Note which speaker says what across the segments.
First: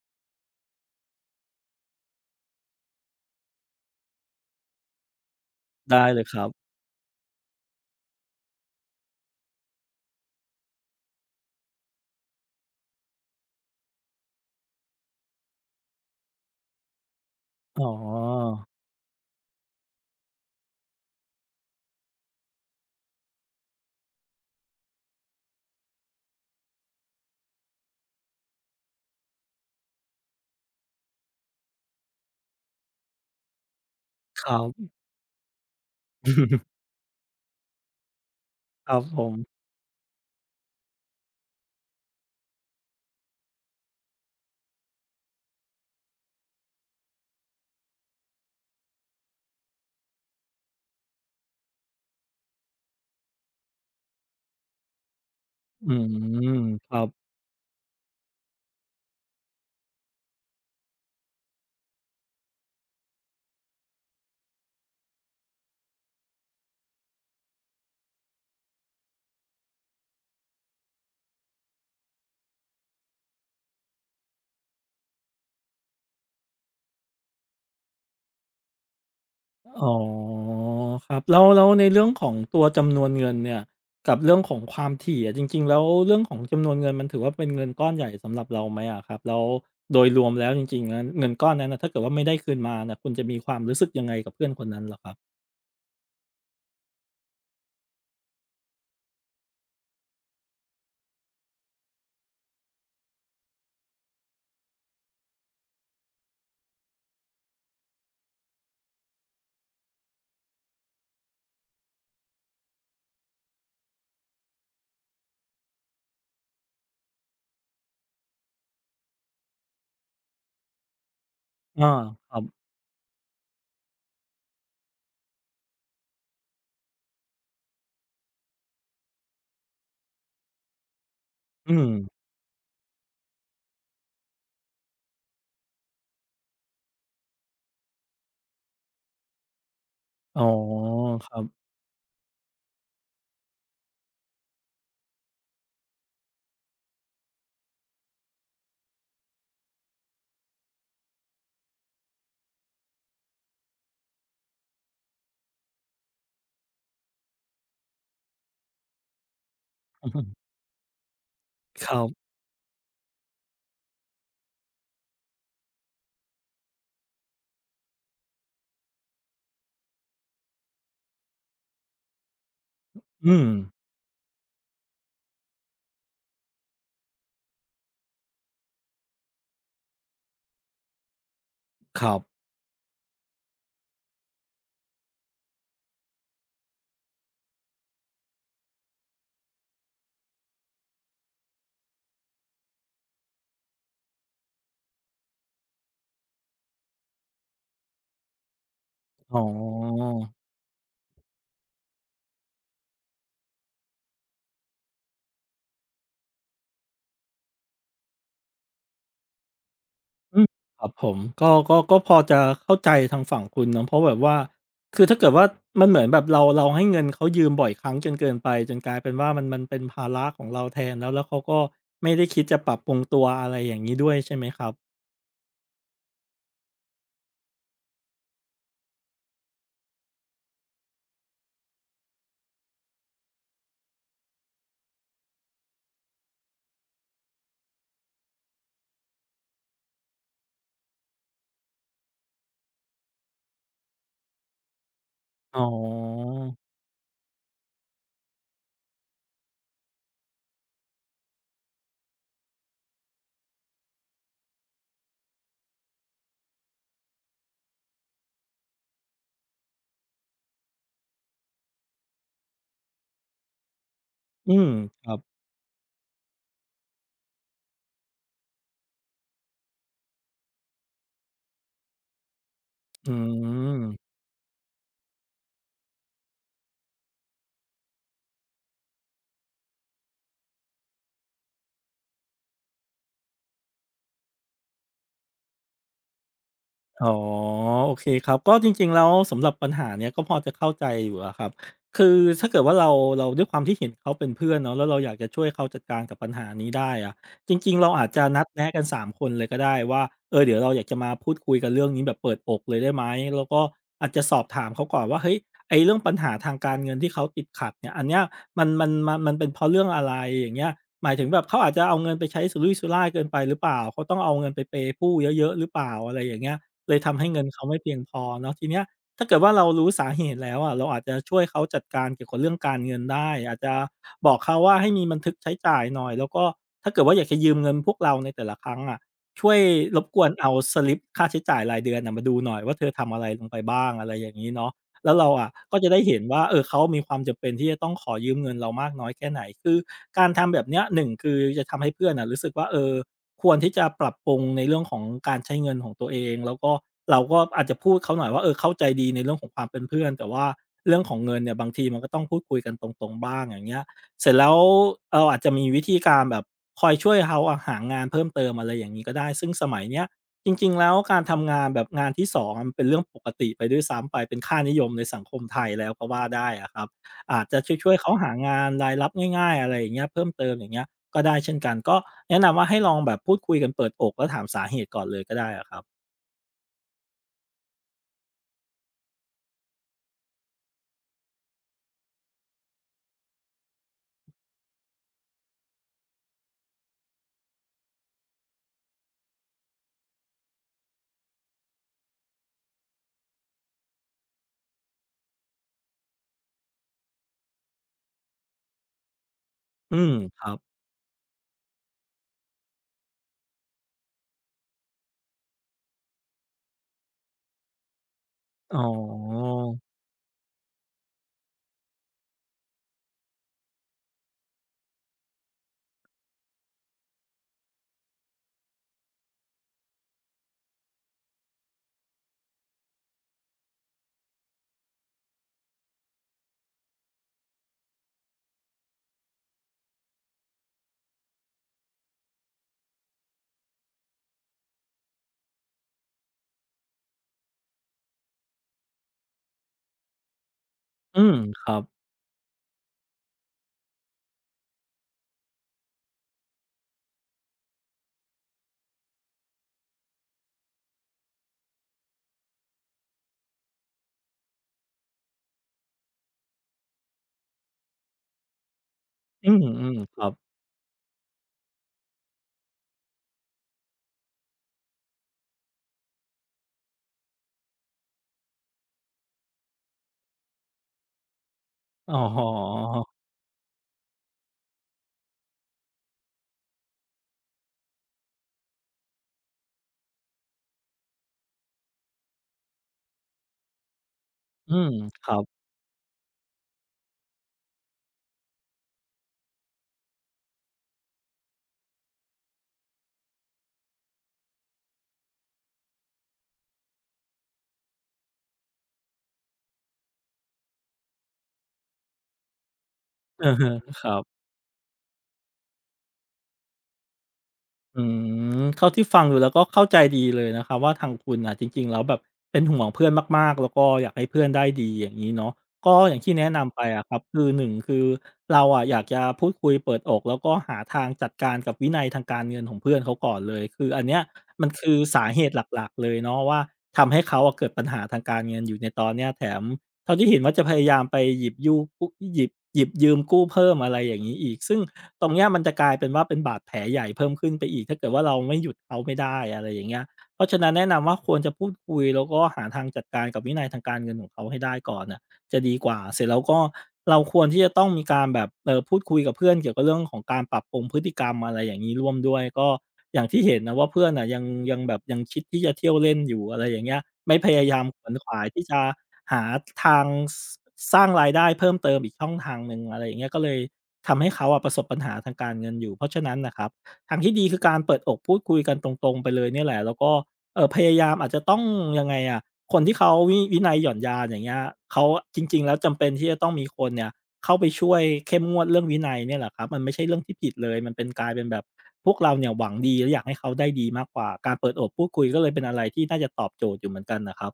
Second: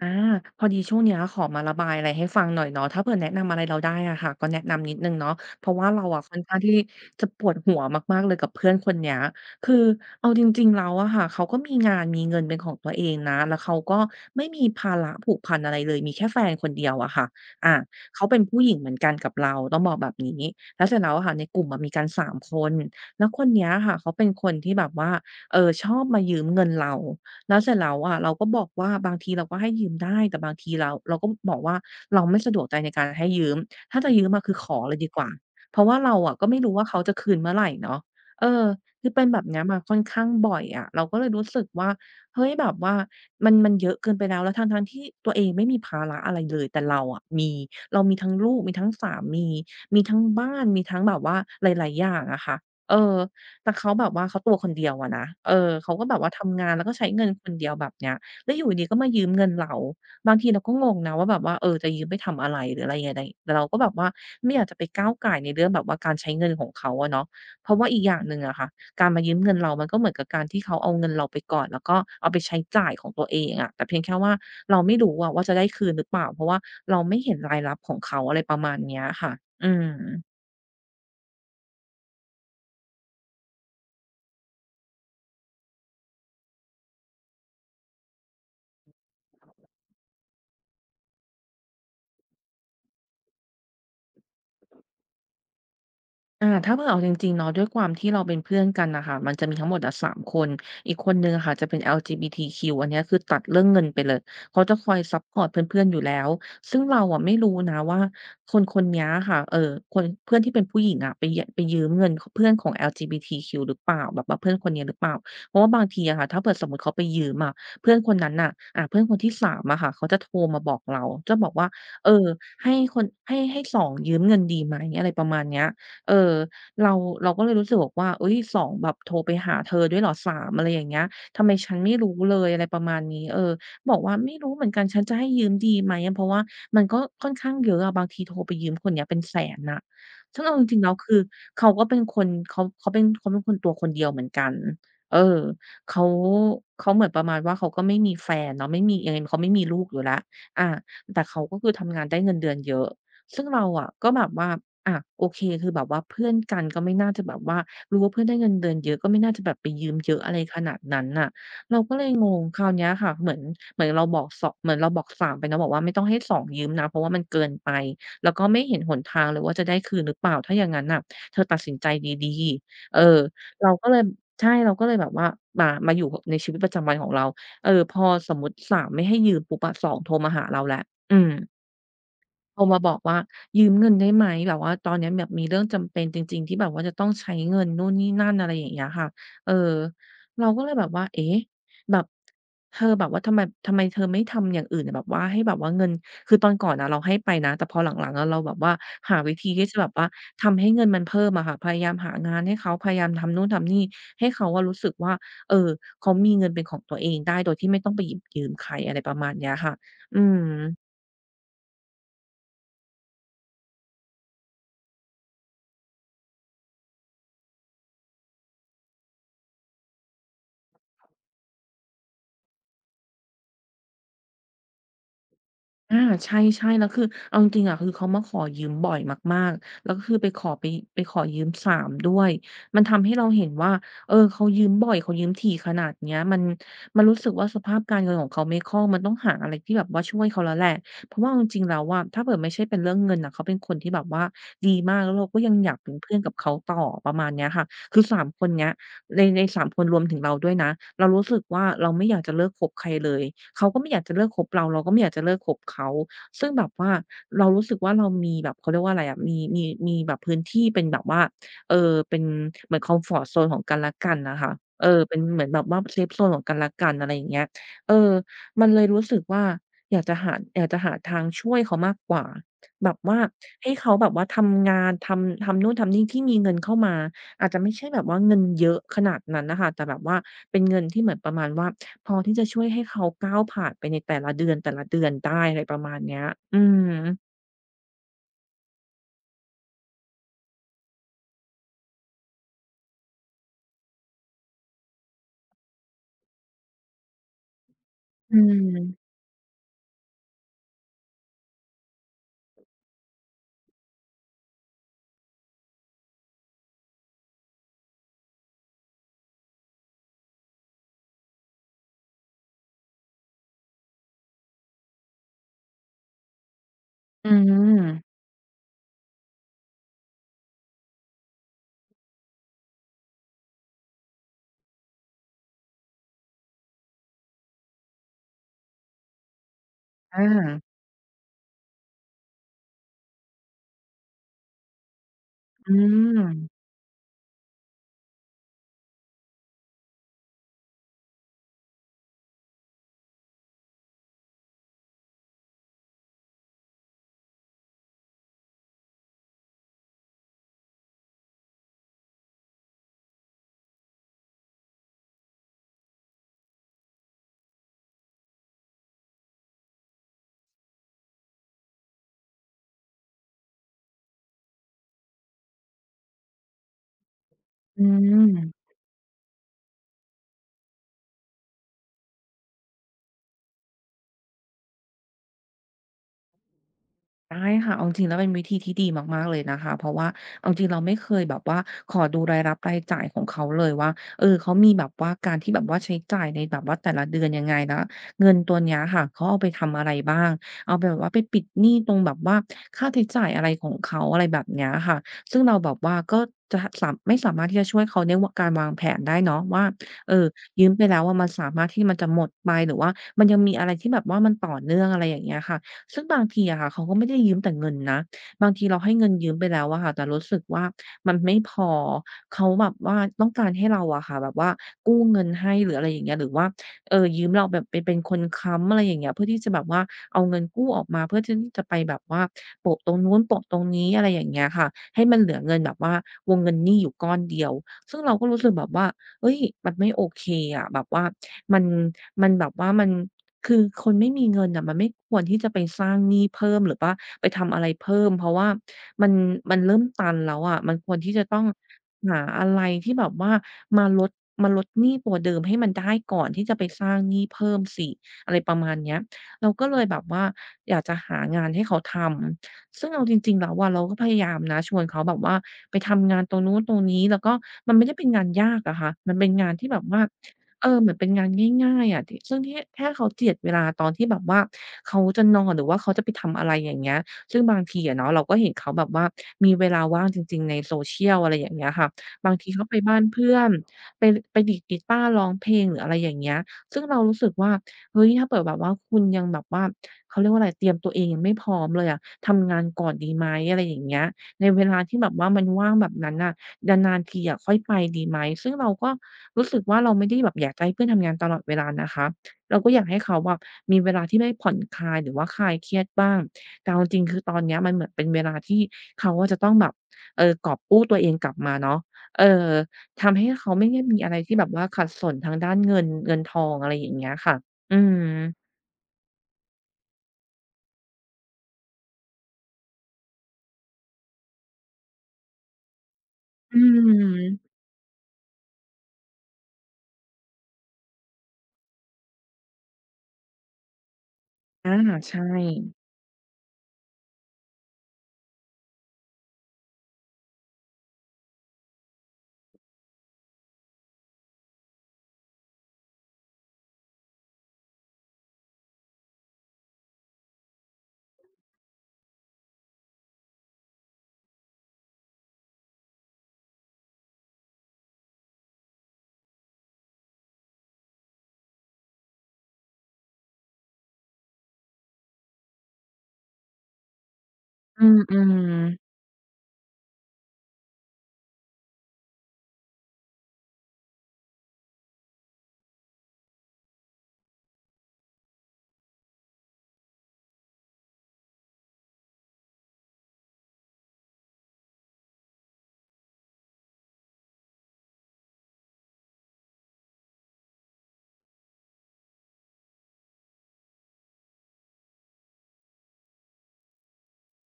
Speaker 1: อาพอดีช่วงเนี้ยขอมาระบายอะไรให้ฟังหน่อยเนาะถ้าเผื่อแนะนำอะไรเราได้อะค่ะก็แนะนำนิดหนึ่งเนาะเพราะว่าเรา
Speaker 2: ได้เล
Speaker 1: อะ
Speaker 2: ย
Speaker 1: ค่
Speaker 2: ค
Speaker 1: อน
Speaker 2: รับ
Speaker 1: ข้างที่จะปวดหัวมากๆเลยกับเพื่อนคนเนี้ยคือเอาจริงๆแล้วอะค่ะเขาก็มีงานมีเงินเป็นของตัวเองนะแล้วเขาก็ไม่มีภาระผูกพันอะไรเลยมีแค่แฟนคนเดียวอะค่ะอา
Speaker 2: อ๋อ
Speaker 1: เขาเป็นผู้หญิงเหมือนกันกับเราต้องบอกแบบนี้แล้วเสร็จแล้วอะค่ะในกลุ่มอะมีกันสามคนแล้วคนเนี้ยค่ะเขาเป็นคนที่แบบว่าชอบมายืมเงินเรา แล้วเสร็จแล้วอะเราก็บอกว่าบางทีเราก็ให้ยืมได้แต่บางทีเราก็บอกว่าเราไม่สะดวกใจในการให้ยืมถ้าจะยืม
Speaker 2: ค
Speaker 1: อะคื
Speaker 2: รั
Speaker 1: อข
Speaker 2: บ
Speaker 1: อเลยดีกว่าเพราะว่าเราอะก็ไม่รู้ ว่าเขาจะคืนเมื่อไหร่เนาะเออ
Speaker 2: ครับ
Speaker 1: คือ
Speaker 2: ผ
Speaker 1: เป็น
Speaker 2: ม
Speaker 1: แบบเนี้ยมาค่อนข้างบ่อยอะเราก็เลยรู้สึกว่าเฮ้ยแบบว่ามันเยอะเกินไปแล้วแล้วทั้งๆที่ตัวเองไม่มีภาระอะไรเลยแต่เราอะมีเรามีทั้งลูกมีทั้งสามีมีทั้งบ้านมีทั้งแบบว่าหลายๆอย่างอะค่ะเออ แต่เขาแบบว่าเขาตัวคนเดียวอะนะเออ
Speaker 2: อื
Speaker 1: เขาก็แบ
Speaker 2: ม
Speaker 1: บว่าทำงานแล้ว
Speaker 2: ค
Speaker 1: ก็
Speaker 2: รั
Speaker 1: ใช้เงิ
Speaker 2: บ
Speaker 1: นคนเดียวแบบเนี้ยแล้วอยู่ดีๆก็มายืมเงินเราบางทีเราก็งงนะว่าแบบว่าเออจะยืมไปทำอะไรหรืออะไรยังไงแต่เราก็แบบว่าไม่อยากจะไปก้าวก่ายในเรื่องแบบว่าการใช้เงินของเขาอะเนาะเพราะว่าอีกอย่างหนึ่งอะค่ะการมายืมเงินเรามันก็เหมือนกับการที่เขาเอาเงินเราไปก่อนแล้วก็เอาไปใช้จ่ายของตัวเองอะแต่เพียงแค่ว่าเราไม่รู้อะว่าจะได้คืนหรือเปล่าเพราะว่าเราไม่เห็นรายรับของเขาอะไรประมาณเนี้ยค่ะอื
Speaker 2: อ๋
Speaker 1: ม
Speaker 2: อครับแล้วในเรื่องของตัวจำนวนเงินเนี่ยกับเรื่องของความถี่อะจริงๆแล้วเรื่องของจำนวนเงินมันถือว่าเป็นเงินก้อนใหญ่สำหรับเราไหมอะครับแล้วโดยรวมแล้วจริงๆแล้วเงินก้อนนั้นนะถ้าเกิดว่าไม่ได้คืนมาน่ะคุณจะมีความรู้สึกยังไงกับเพื่อนคนนั้นเหรอครับ
Speaker 1: ถ้าเผื่อเอาจริงๆเนาะด้วยความที่เราเป็นเพื่อนกันน่ะค่ะมันจะมีทั้งหมดอะ3คนอีกคนหนึ่งอะค่ะจะเป็น LGBTQ อันเนี้ยคือตัดเรื่องเงินไปเลยเขาจะคอยซัปพอร์ตเพื่อนๆอยู่แล้วซึ่งเราอะไม่รู้นะว่าคนคนเนี้ยค่ะคนเพื่อนที่เป็นผู้หญิงอะไปยไปยืมเงินขเพื่อนของ LGBTQ หรือเปล่าแบบว่าเพื่อนคนนี้หรือเปล่าเพราะว่าบางทีอะค่ะถ้าเผื่อสมมุติเขาไปยืมอะเพื่อนคนนั้นน่ะเพื่อนคนที่3อะค่ะเขาจะโทรมาบอกเราจะบอกว่า
Speaker 2: อา
Speaker 1: เออ
Speaker 2: ครับ
Speaker 1: ให้คนให้ให้สองยืมเงินดีไหมอะไรประมาณเนี้ย เออเราเราก็เลยรู้สึกบอกว่าเฮ้ยสองแบบโทรไปหาเธอด้วยเหรอ 3?" อะไรอย่างเงี้ยทำไม
Speaker 2: อื
Speaker 1: ฉันไม่รู้
Speaker 2: ม
Speaker 1: เลยอะไรประมาณนี้บอกว่าไม่รู้เหมือนกันฉันจะให้ยืมดีไหมอะเพราะว่ามันก็ค่อนข้างเยอะอะบางทีโทรไปยืมคนเนี้ยเป็นแสนน่ะซึ่
Speaker 2: อ๋อ
Speaker 1: งเอาจริงๆแล้วคือ
Speaker 2: ครับ
Speaker 1: เขาก็เป็นคนเขาเป็นคนตัวคนเดียวเหมือนกันเออเขาเขาเหมือนประมาณว่าเขาก็ไม่มีแฟนเนาะไม่มียังไงเขาไม่มีลูกอยู่แล้วอาแต่เขาก็คือทำงานได้เงินเดือนเยอะ ซึ่งเราอะก็แบบว่าอะโอเคคือแบบว่าเพื่อนกันก็ไม่น่าจะแบบว่ารู้ว่าเพื่อนได้เงินเดือนเยอะก็ไม่น่าจะแบบไปยืมเยอะอะไรขนาดนั้นน่ะเรา
Speaker 2: ค
Speaker 1: ก็
Speaker 2: รั
Speaker 1: เลย
Speaker 2: บ
Speaker 1: งงคราวเนี้ยค่ะเหมือนเหมือนเราบอกสอเหมือนเราบอก3ไปเนาะบอกว่าไม่ต้องให้2ยืมนะเพราะว่ามันเกินไปแล้วก็ไม่เห็นหนทางเลยว่าจะได้คืนหรือเปล่าถ้าอย่างงั้นน่ะเธอตัดสินใจดีๆ
Speaker 2: อืม
Speaker 1: เราก็เลยใช่เราก็เลยแบบว่ามาอยู่ในชีวิตประจำวันของเราเออพอสมมุติ3ไม่ให้ยืมปุ๊บอะสองโทรมาหาเราแล้วอืม
Speaker 2: ครับ
Speaker 1: โทรมาบอกว่ายืมเงินได้ไหมแบบว่าตอนเนี้ยแบบมีเรื่องจำเป็นจริงๆที่แบบว่าจะต้องใช้เงินนู่นนี่นั่นอะไรอย่างเงี้ยค่ะเออเราก็เลยแบบว่าเอ๊ะแบบเธอแบบว่าทำไมเธอไม่ทำอย่างอื่นอะแบบว่าให้แบบว่าเงินคือตอนก่อนอะเราให้ไปนะแต่พอหลังๆอะเราแบบว่าหาวิ
Speaker 2: อ๋อ
Speaker 1: ธีที่จะแบบว่าทำให้เงินมันเพิ่มอะค่ะพยายามหางานให้เขาพยายามทำนู่นทำนี่ให้เขาอะรู้สึกว่าเออเขามีเงินเป็นของตัวเองได้โดยที่ไม่ต้องไปหยิบยืมใครอะไรประมาณเนี้ยค่ะอื
Speaker 2: อืมค
Speaker 1: ม
Speaker 2: รับผมก็พอจะเข้าใจทางฝั่งคุณเนาะเพราะแบบว่าคือถ้าเกิดว่ามันเหมือนแบบเราให้เงินเขายืมบ่อยครั้งจนเกินไปจนกลายเป็นว่ามันเป็นภาระของเราแทนแล้วแล้วเขาก็ไม่ได้คิดจะปรับปรุงตัวอะไรอย่างงี้ด้วยใช่ไหมครับ
Speaker 1: อาใช่ๆแล้วคือเอาจริงๆอะคือเขามาขอยืมบ่อยมากๆแล้วก็คือไปขอยืมสามด้วยมันทำให้เราเห็นว่าเออเขายืมบ่อยเขายืมถี่ขนาดเนี้ยมันรู้สึกว่าสภาพการเงินของเขาไม่คล่องมันต้องหาอะไรที่แบบว่าช่วยเขาแล้วแหละเพราะว่าเอาจริงๆแล้วอะถ้าเผื่อไม่ใช่เป็นเรื่องเงินน่ะเขาเป็นคนที่แบบว่าดีมากแล้วเราก็ยัง
Speaker 2: อ๋อ
Speaker 1: อยากเป็นเพื่อนกับเขาต่อประมาณเนี้ยค่ะคือสามคนเนี้ย ใน3คนรวมถึงเราด้วยนะเรารู้สึกว่าเราไม่อยากจะเลิกคบใครเลยเขาก็ไม่อยากจะเลิกคบเราเราก็ไม่อยากจะเลิกคบเขาซึ่งแบบว่าเรารู้สึกว่าเรามีแบบเขาเรียกว่าอะไรอะมีแบบพื้นที่เป็นแบบว่าเอ่อเป็นเหมือนคอมฟอร์ตโซนของกันและกันน่ะค่ะ
Speaker 2: อืม
Speaker 1: เออ
Speaker 2: ครั
Speaker 1: เป็
Speaker 2: บ
Speaker 1: นเหมือนแบบว่าเซฟโซนของกันและกันอะไรอย่างเงี้ยเออมันเลยรู้สึกว่าอยากจะหาทางช่วยเขามากกว่าแบบ
Speaker 2: อื
Speaker 1: ว่าให้
Speaker 2: ม
Speaker 1: เขาแบบว่าทำนู่นทำนี่ที่มีเงินเข้ามา อาจจะไม่ใช่แบบว่าเงินเยอะขนาดนั้นน่ะค่ะแต่แบบว่าเป็นเงินที่เหมือนประมาณว่าพอที่จะช่วยให้เขาก้าวผ่านไปในแต่ละเดือนแต่ละเดือนได้อะไรประมาณเนี้ย อืม
Speaker 2: อ๋อโอเคครับก็จริงๆแล้วสำหรับปัญหาเนี้ยก็พอจะเข้าใจอยู่อะครับคือถ้าเกิดว่าเราด้วยความที่เห็นเขาเป็นเพื่อนเนาะแล้วเราอยากจะช่วยเขาจัดการกับปัญหานี้ได้อะจริงๆเราอาจจะ
Speaker 1: อื
Speaker 2: นัดแนะกันสาม
Speaker 1: ม
Speaker 2: คนเลยก็ได้ว่าเออเดี๋ยวเราอยากจะมาพูดคุยกันเรื่องนี้แบบเปิดอกเลยได้ไหมแล้วก็อาจจะสอบถามเขาก่อนว่าเฮ้ยไอ้เรื่องปัญหาทางการเงินที่เขาติดขัดเนี่ยอันเนี้ยมันเป็นเพราะเรื่องอะไรอย่างเงี้ยหมายถึงแบบเขาอาจจะเอาเงินไปใช้สุรุ่ยสุร่ายเกินไปหรือเปล่าเขาต้องเอาเงินไปเพย์ผู้เยอะๆหรือเปล่าอะไรอย่างเงี้ย เลยทำให้
Speaker 1: อื
Speaker 2: เงินเขาไม่เพียงพ
Speaker 1: ม
Speaker 2: อเนาะทีเนี้ยถ้าเกิดว่าเรารู้สาเหตุแล้วอะเราอาจจะช่วยเขาจัดการเกี่ยวกับเรื่องการเงินได้อาจจะบอกเขาว่าให้มีบันทึกใช้จ่ายหน่อยแล้วก็ถ้าเกิดว่าอยากจะยืมเงินพวกเราในแต่ละครั้งอะช่วยรบก
Speaker 1: อ
Speaker 2: วนเอา
Speaker 1: า
Speaker 2: สลิปค่าใช้จ่ายรายเดือนน่ะมาดูหน่อยว่าเธอทำอะไรลงไปบ้างอะไรอย่างงี้เนาะแล้วเราอะ
Speaker 1: อื
Speaker 2: ก็จะได้เห็
Speaker 1: ม
Speaker 2: นว่าเออเขามีความจำเป็นที่จะต้องขอยืมเงินเรามากน้อยแค่ไหนคือการทำแบบเนี้ยหนึ่งคือจะทำให้เพื่อนน่ะรู้สึกว่าเออ ควรที่จะปรับปรุงในเรื่องของการใช้เงินของตัวเองแล้วก็เราก็อาจจะพูดเขาหน่อยว่าเออเข้าใจดีในเรื่องของความเป็นเพื่อนแต่ว่าเรื่องของเงินเนี่ยบางทีมันก็ต้องพูดคุยกันตรงๆบ้างอย่างเงี้ยเสร็จแล้วเราอาจจะมีวิธีการแบบคอยช่วยเขาอะหางานเพิ่มเติมอะไรอย่างงี้ก็ได้ซึ่งสมัยเนี้ยจริงๆแล้วการทำงานแบบงานที่สองอะมันเป็นเรื่องปกติไปด้วยซ้ำไปเป็นค่านิยมในสังคมไทยแล้วก็ว่าได้อะครับอาจจะ
Speaker 1: อื
Speaker 2: ช่วยๆเขาหางา
Speaker 1: ม
Speaker 2: นรายรับง่ายๆอะไรอย่างเงี้ยเพิ่มเติมอย่างเงี้ย ก็ได้เช่นกันก็แนะนำว่าให้ลองแบบพูดคุยกันเปิดอกแล้วถามสาเหตุก่อนเลยก็ได้อะครับ
Speaker 1: ได้ค่ะเอาจริงๆแล้วเป็นวิธีที่ดีมากๆเลยนะคะเพราะว่าเอาจริงๆเราไม่เคยแบบว่าขอดูรายรับรายจ่ายของเขาเลยว่าเออเขามีแบบว่าการที่แบบว่าใช้จ่ายในแบบว่าแต่ละเดือนยังไงแล้วเงินตัวเนี้ยค่ะเขาเอาไปทำอะไรบ้างเอาไปแบบว่าไปปิดหนี้ตรงแบบว่าค่าใช้จ่ายอะไรของเขาอะไรแบบเนี้ยค่ะซึ่งเราแบบว่าก็จะสามไม่สามารถที่จะช่วยเขาในการวางแผนได้เนาะว่า
Speaker 2: อื
Speaker 1: เอ
Speaker 2: ม
Speaker 1: อ
Speaker 2: ครับ
Speaker 1: ยืมไปแล้วว่ามันสามารถที่มันจะหมดไปหรือว่ามันยังมีอะไรที่แบบว่ามันต่อเนื่องอะไรอย่างเงี้ยค่ะ ซึ่งบางทีอะค่ะเขาก็ไม่ได้ยืมแต่เงินนะบางที
Speaker 2: อ๋
Speaker 1: เราให้เงินยืมไป
Speaker 2: อ
Speaker 1: แล้วอะค่ะแต่รู้สึกว่ามันไม่พอเขาแบบว่าต้องการให้เราอะค่ะแบบว่ากู้เงินให้หรืออะไรอย่างเงี้ยหรือว่ายืมเราแบบไปเป็นคนค้ำอะไรอย่างเงี้ยเพื่อที่จะแบบว่าเอาเงินกู้ออกมาเพื่อที่จะไปแบบว่าโปะตรงนู้นโปะตรงนี้อะไรอย่างเงี้ยค่ะให้มันเหลือเงินแบบว่าวงเงินหนี้อยู่ก้อนเดียวซึ่งเราก็รู้สึกแบบว่าเฮ้ยมันไม่โอเคอะแบบว่ามันมัน คือคนไม่มีเงินน่ะมันไม่ควรที่จะไปสร้างหนี้เพิ่มหรือว่าไปทำอะไรเพิ่มเพราะว่ามันมันเริ่มตันแล้วอะมันควรที่จะ
Speaker 2: อืม
Speaker 1: ต้อง
Speaker 2: ครับ
Speaker 1: หาอะไรที่แบบว่ามาลดมาลดหนี้ตัวเดิมให้มันได้ก่อนที่จะไปสร้างหนี้เพิ่มสิอะไรประมาณเนี้ยเราก็เลยแบบว่าอยากจะหางานให้เขาทำซึ่งเอาจริงๆแล้วอะเราก็พยายามนะชวนเขาแบบว่าไปทำงานตรงนู้นตรงนี้แล้วก็มันไม่ได้เป็นงานยากอะค่ะมันเป็น
Speaker 2: อื
Speaker 1: งานที่แบบ
Speaker 2: ม
Speaker 1: ว่า
Speaker 2: ๆครับ
Speaker 1: เออเหมือนเป็นงานง่ายๆอะที่ซึ่งที่แค่เขาเจียดเวลาตอนที่แบบว่าเขาจะนอนหรือว่าเขาจะไปทำอะไรอย่างเงี้ยซึ่งบางทีอะเนาะเราก็เห็นเขาแบบว่ามีเวลาว่างจริงๆใน social อะไรอย่างเงี้ยค่ะ
Speaker 2: อ๋อ
Speaker 1: บางทีเขาไปบ้านเพื่อนไปไปดีดกีตาร์ร้องเพลงหรืออะไรอย่างเงี้ยซึ่งเรารู้สึกว่าเฮ้ยถ้าเปิดแบบว่าคุณยังแบบว่าเขาเรียกว่าอะไรเตรียมตัวเองยังไม่พร้อมเลยอะทำงานก่อนดีไหมอะไรอย่างเงี้ยในเว
Speaker 2: อื
Speaker 1: ลา
Speaker 2: ม
Speaker 1: ที่แบบ
Speaker 2: ค
Speaker 1: ว่า
Speaker 2: รั
Speaker 1: มัน
Speaker 2: บ
Speaker 1: ว่างแบบนั้นน่ะ นานๆทีอะค่อยไปดีไหมซึ่งเราก็รู้สึกว่าเราไม่ได้แบบอยากจะให้เพื่อนทำงานตลอดเวลานะคะเราก็อยากให้เขาอะมีเวลาที่ได้ผ่อนคลายหรือว่าคลายเครียดบ้างแต่เอาจริงๆคือตอนเนี้ยมันเหมือนเป็นเวลาที่เขาอะจะต้องแบบกอบกู้ตัวเองกลับมาเนาะเอ่อทำให้เขา
Speaker 2: อะ
Speaker 1: ไม่
Speaker 2: ฮะ
Speaker 1: ได้มี
Speaker 2: ค
Speaker 1: อะ
Speaker 2: รั
Speaker 1: ไรที่แบ
Speaker 2: บ
Speaker 1: บว่าขัดสนทางด้านเงินทองอะไรอย่างเงี้ยค่ะอืม
Speaker 2: อืมเท่าที่ฟังดูแล้วก็เข้าใจดีเลยนะครับว่าทางคุณอ่ะจริงๆแล้วแบบเป็นห่วงเพื่อนมากๆแล้วก็อยากให้เพื่อนได้ดีอย่างนี้เนาะก็อย่างที่แนะ
Speaker 1: อื
Speaker 2: นำไปอะครับคือ
Speaker 1: ม
Speaker 2: หนึ่งคือเราอะอยากจะพูดคุยเปิดอกแล้วก็หาทางจัดการกับวินัยทางการเงินของเพื่อนเขาก่อนเลยคืออันเนี้ยมัน
Speaker 1: อา
Speaker 2: คือ
Speaker 1: ใช่
Speaker 2: สาเหตุหลักๆเลยเนาะว่าทำให้เขาอะเกิดปัญหาทางการเงินอยู่ในตอนเนี้ยแถม เท่าที่เห็นว่าจะพยายามไปหยิบยูกุหยิบหยิบยืมกู้เพิ่มอะไรอย่างงี้อีกซึ่งตรงเนี้ยมันจะกลายเป็นว่าเป็นบาดแผลใหญ่เพิ่มขึ้นไปอีกถ้าเกิดว่าเราไม่หยุดเขาไม่ได้อะไรอย่างเงี้ยเพราะฉะนั้นแนะนำว่าควรจะพูดคุยแล้วก็หาทางจัดการกับวินัยทางการเงินของเขาให้ได้ก่อนน่ะ จะดีกว่าเสร็จแล้วก็เราควรที่จะต้องมีการแบบพูดคุยกับเพื่อนเกี่ยวกับเรื่องของการปรับปรุงพฤติกรรมอะไรอย่างงี้ร่วมด้วยก็อย่างที่เห็นนะว่าเพื่อนน่ะยังแบบยังคิดที่จะเที่ยวเล่นอยู่อะไรอย่างเงี้ยไม่พยายา
Speaker 1: อื
Speaker 2: มขวนขวาย
Speaker 1: ม
Speaker 2: ที่จะ
Speaker 1: ๆ
Speaker 2: หาทางสสร้างรายได้เพิ่มเติมอีกช่องทางหนึ่งอะไรอย่างเงี้ยก็เลยทำให้เขาอะประสบปัญหาทางการเงินอยู่เพราะฉะนั้นน่ะครับทางที่ดีคือการเปิดอกพูดคุยกันตรงๆไปเลยเนี่ยแหละแล้วก็พยายามอาจจะต้องยังไงอะ คนที่เขาวินัยหย่อนยานอย่างเงี้ยเขาจริงๆแล้วจำเป็นที่จะต้องมีคนเนี่ยเข้าไปช่วยเข้มงวดเรื่องวินัยเนี่ยแหละครับมันไม่ใช่เรื่องที่ผิดเลยมันเป็นกลายเป็นแบบพวกเราเนี่ยหวังดีและอยากให้เขาได้ดีมากกว่าการเปิดอกพูดคุยก็เลยเป็นอะไรที่น่าจะตอบโจทย์อยู่เหมือนกันนะครับ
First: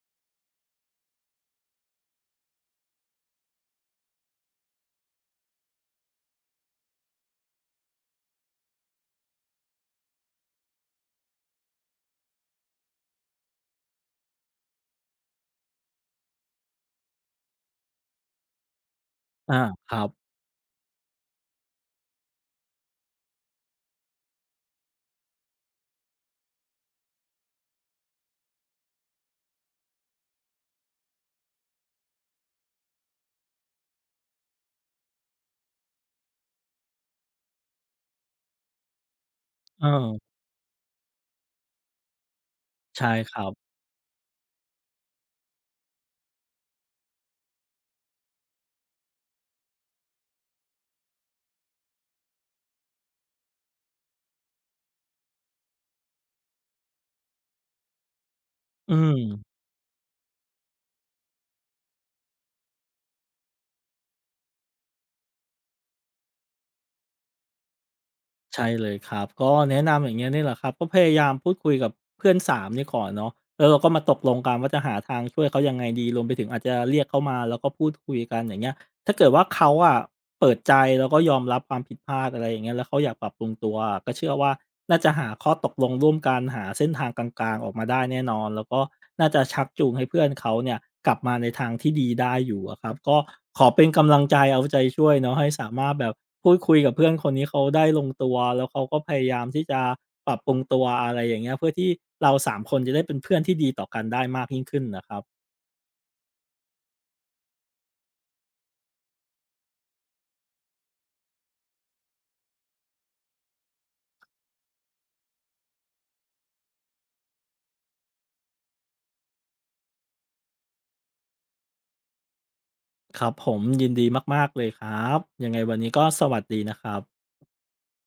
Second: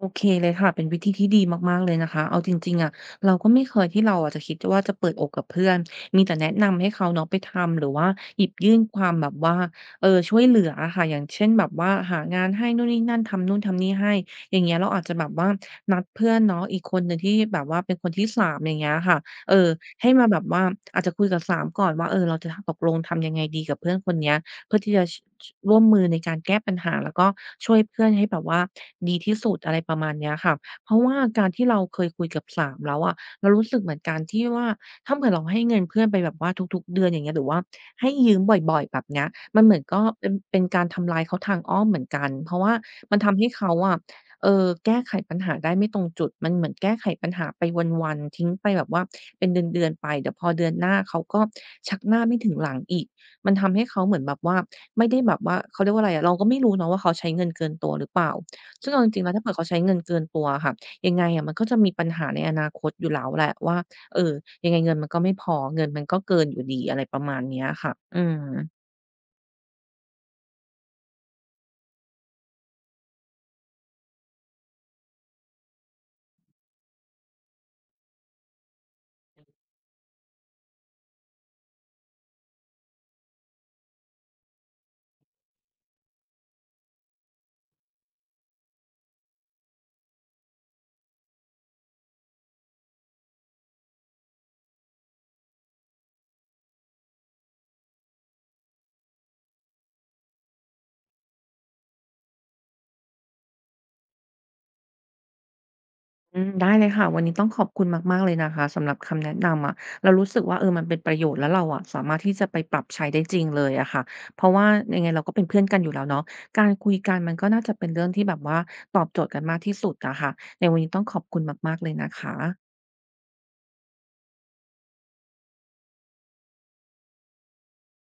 Speaker 1: โอเคเลยค่ะเป็นวิธีที่ดีมากๆเลยนะคะเอาจริงๆอะเราก็ไม่เคยที่เราอะจะคิดว่าจะเปิดอกกับเพื่อนมีแต่แนะนำให้เขาเนาะไปทำหรือว่าหยิบยื่นความแบบว่าเออช่วยเหลืออะค่ะอย่างเช่นแบบว่าหางานให้นู่นนี่นั่นทำนู่นทำนี่ให้อย่างเงี้ยเราอาจจะแบบว่านัดเพื่อนเนาะอีกคนหนึ่งที่แบบว่าเป็นคนที่สามอย่างเงี้ยค่ะเออ
Speaker 2: อาครั
Speaker 1: ให้มา
Speaker 2: บ
Speaker 1: แบบว่าอาจจะคุยกับสามก่อนว่าเออเราจะตกลงทำยังไงดีกับเพื่อนคนเนี้ย เพื่อที่จะร่วมมือในการแก้ปัญหาแล้วก็ช่วยเพื่อนให้แบบว่าดีที่สุดอะไรประมาณเนี้ยค่ะเพราะว่าการที่เราเคยคุยกับ3แล้วอะเรารู้สึกเหมือนกันที่ว่าถ้าเผื่อเราให้เงินเพื่อนไปแบบว่าทุกๆเดือนอย่างเงี้ยหรือว่าให้ยืมบ่อยๆแบบเนี้ยมันเหมือน
Speaker 2: เอ
Speaker 1: ก็
Speaker 2: อ
Speaker 1: เป็นการทำร้ายเขาทางอ้อมเหมือนกันเพราะว่า
Speaker 2: ใช่
Speaker 1: มัน
Speaker 2: ค
Speaker 1: ทำ
Speaker 2: รั
Speaker 1: ให้เขา
Speaker 2: บ
Speaker 1: อะแก้ไขปัญหาได้ไม่ตรงจุดมันเหมือนแก้ไขปัญหาไปวันๆทิ้งไปแบบว่าเป็นเดือนๆไปเดี๋ยวพอเดือนหน้าเขาก็ชักหน้าไม่ถึงหลังอีก มันทำให้เขาเหมือนแบบว่าไม่ได้แบบว่าเขาเรียกว่าอะไรอะเราก็ไม่รู้เนาะว่าเขาใช้เงินเกินตัวหรือเปล่าซึ่ง
Speaker 2: อื
Speaker 1: เอาจริงๆแล้วถ้า
Speaker 2: ม
Speaker 1: เผื่อเขาใช้เงินเกินตัวอะค่ะยังไงอะมันก็จะมีปัญหาในอนาคตอยู่แล้วแหละว่าเออยังไงเงินมันก็ไม่พอเงินมันก็เกินอยู่ดีอะไรประมาณเนี้ยค่ะอื
Speaker 2: ใช่
Speaker 1: ม
Speaker 2: เลยครับก็แนะนำอย่างเงี้ยนี่แหละครับก็พยายามพูดคุยกับเพื่อนสามนี่ก่อนเนาะแล้วเราก็มาตกลงกันว่าจะหาทางช่วยเขายังไงดีรวมไปถึงอาจจะเรียกเขามาแล้วก็พูดคุยกันอย่างเงี้ย ถ้าเกิดว่าเขาอะเปิดใจแล้วก็ยอมรับความผิดพลาดอะไรอย่างเงี้ยแล้วเขาอยากปรับปรุงตัวอะก็เชื่อว่าน่าจะหาข้อตกลงร่วมกันหาเส้นทางกลางๆออกมาได้แน่นอนแล้วก็น่าจะชักจูงให้เพื่อนเขาเนี่ยกลับมาในทางที่ดีได้อยู่อะครับก็ขอเป็นกำลังใจเอาใจช่วยเนาะให้สามารถแบบพูดคุยกับเพื่อนคนนี้เขาได้ลงตัวแล้วเขาก็พยายามที่จะปรับปรุงตัวอะไรอย่างเงี้ยเพื่อที่เราสามคนจะได้เป็นเพื่อนที่ดีต่อกันได้มากยิ่งขึ้นน่ะครับ
Speaker 1: อืมได้เลยค่ะวันนี้ต้องขอบคุณมากๆเลยนะคะสำหรับคำแนะนำอะเรารู้สึกว่าเออมันเป็นประโยชน์แล้วเราอะสามารถที่จะไปปรับใช้ได้จริงเลยอะค่ะเพราะว่ายังไงเราก็เป็นเพื่อนกันอยู่แล้วเนาะการคุยกันมันก็น่าจะเป็นเรื่องที่แบบว่าตอบโจทย์กันมากที่สุดอะค่ะในวันนี้ต้องขอบคุณมากๆเลยนะคะ
Speaker 2: ครับผมยินดีมากๆเลยครับยังไงวันนี้ก็สวัสดีนะครับ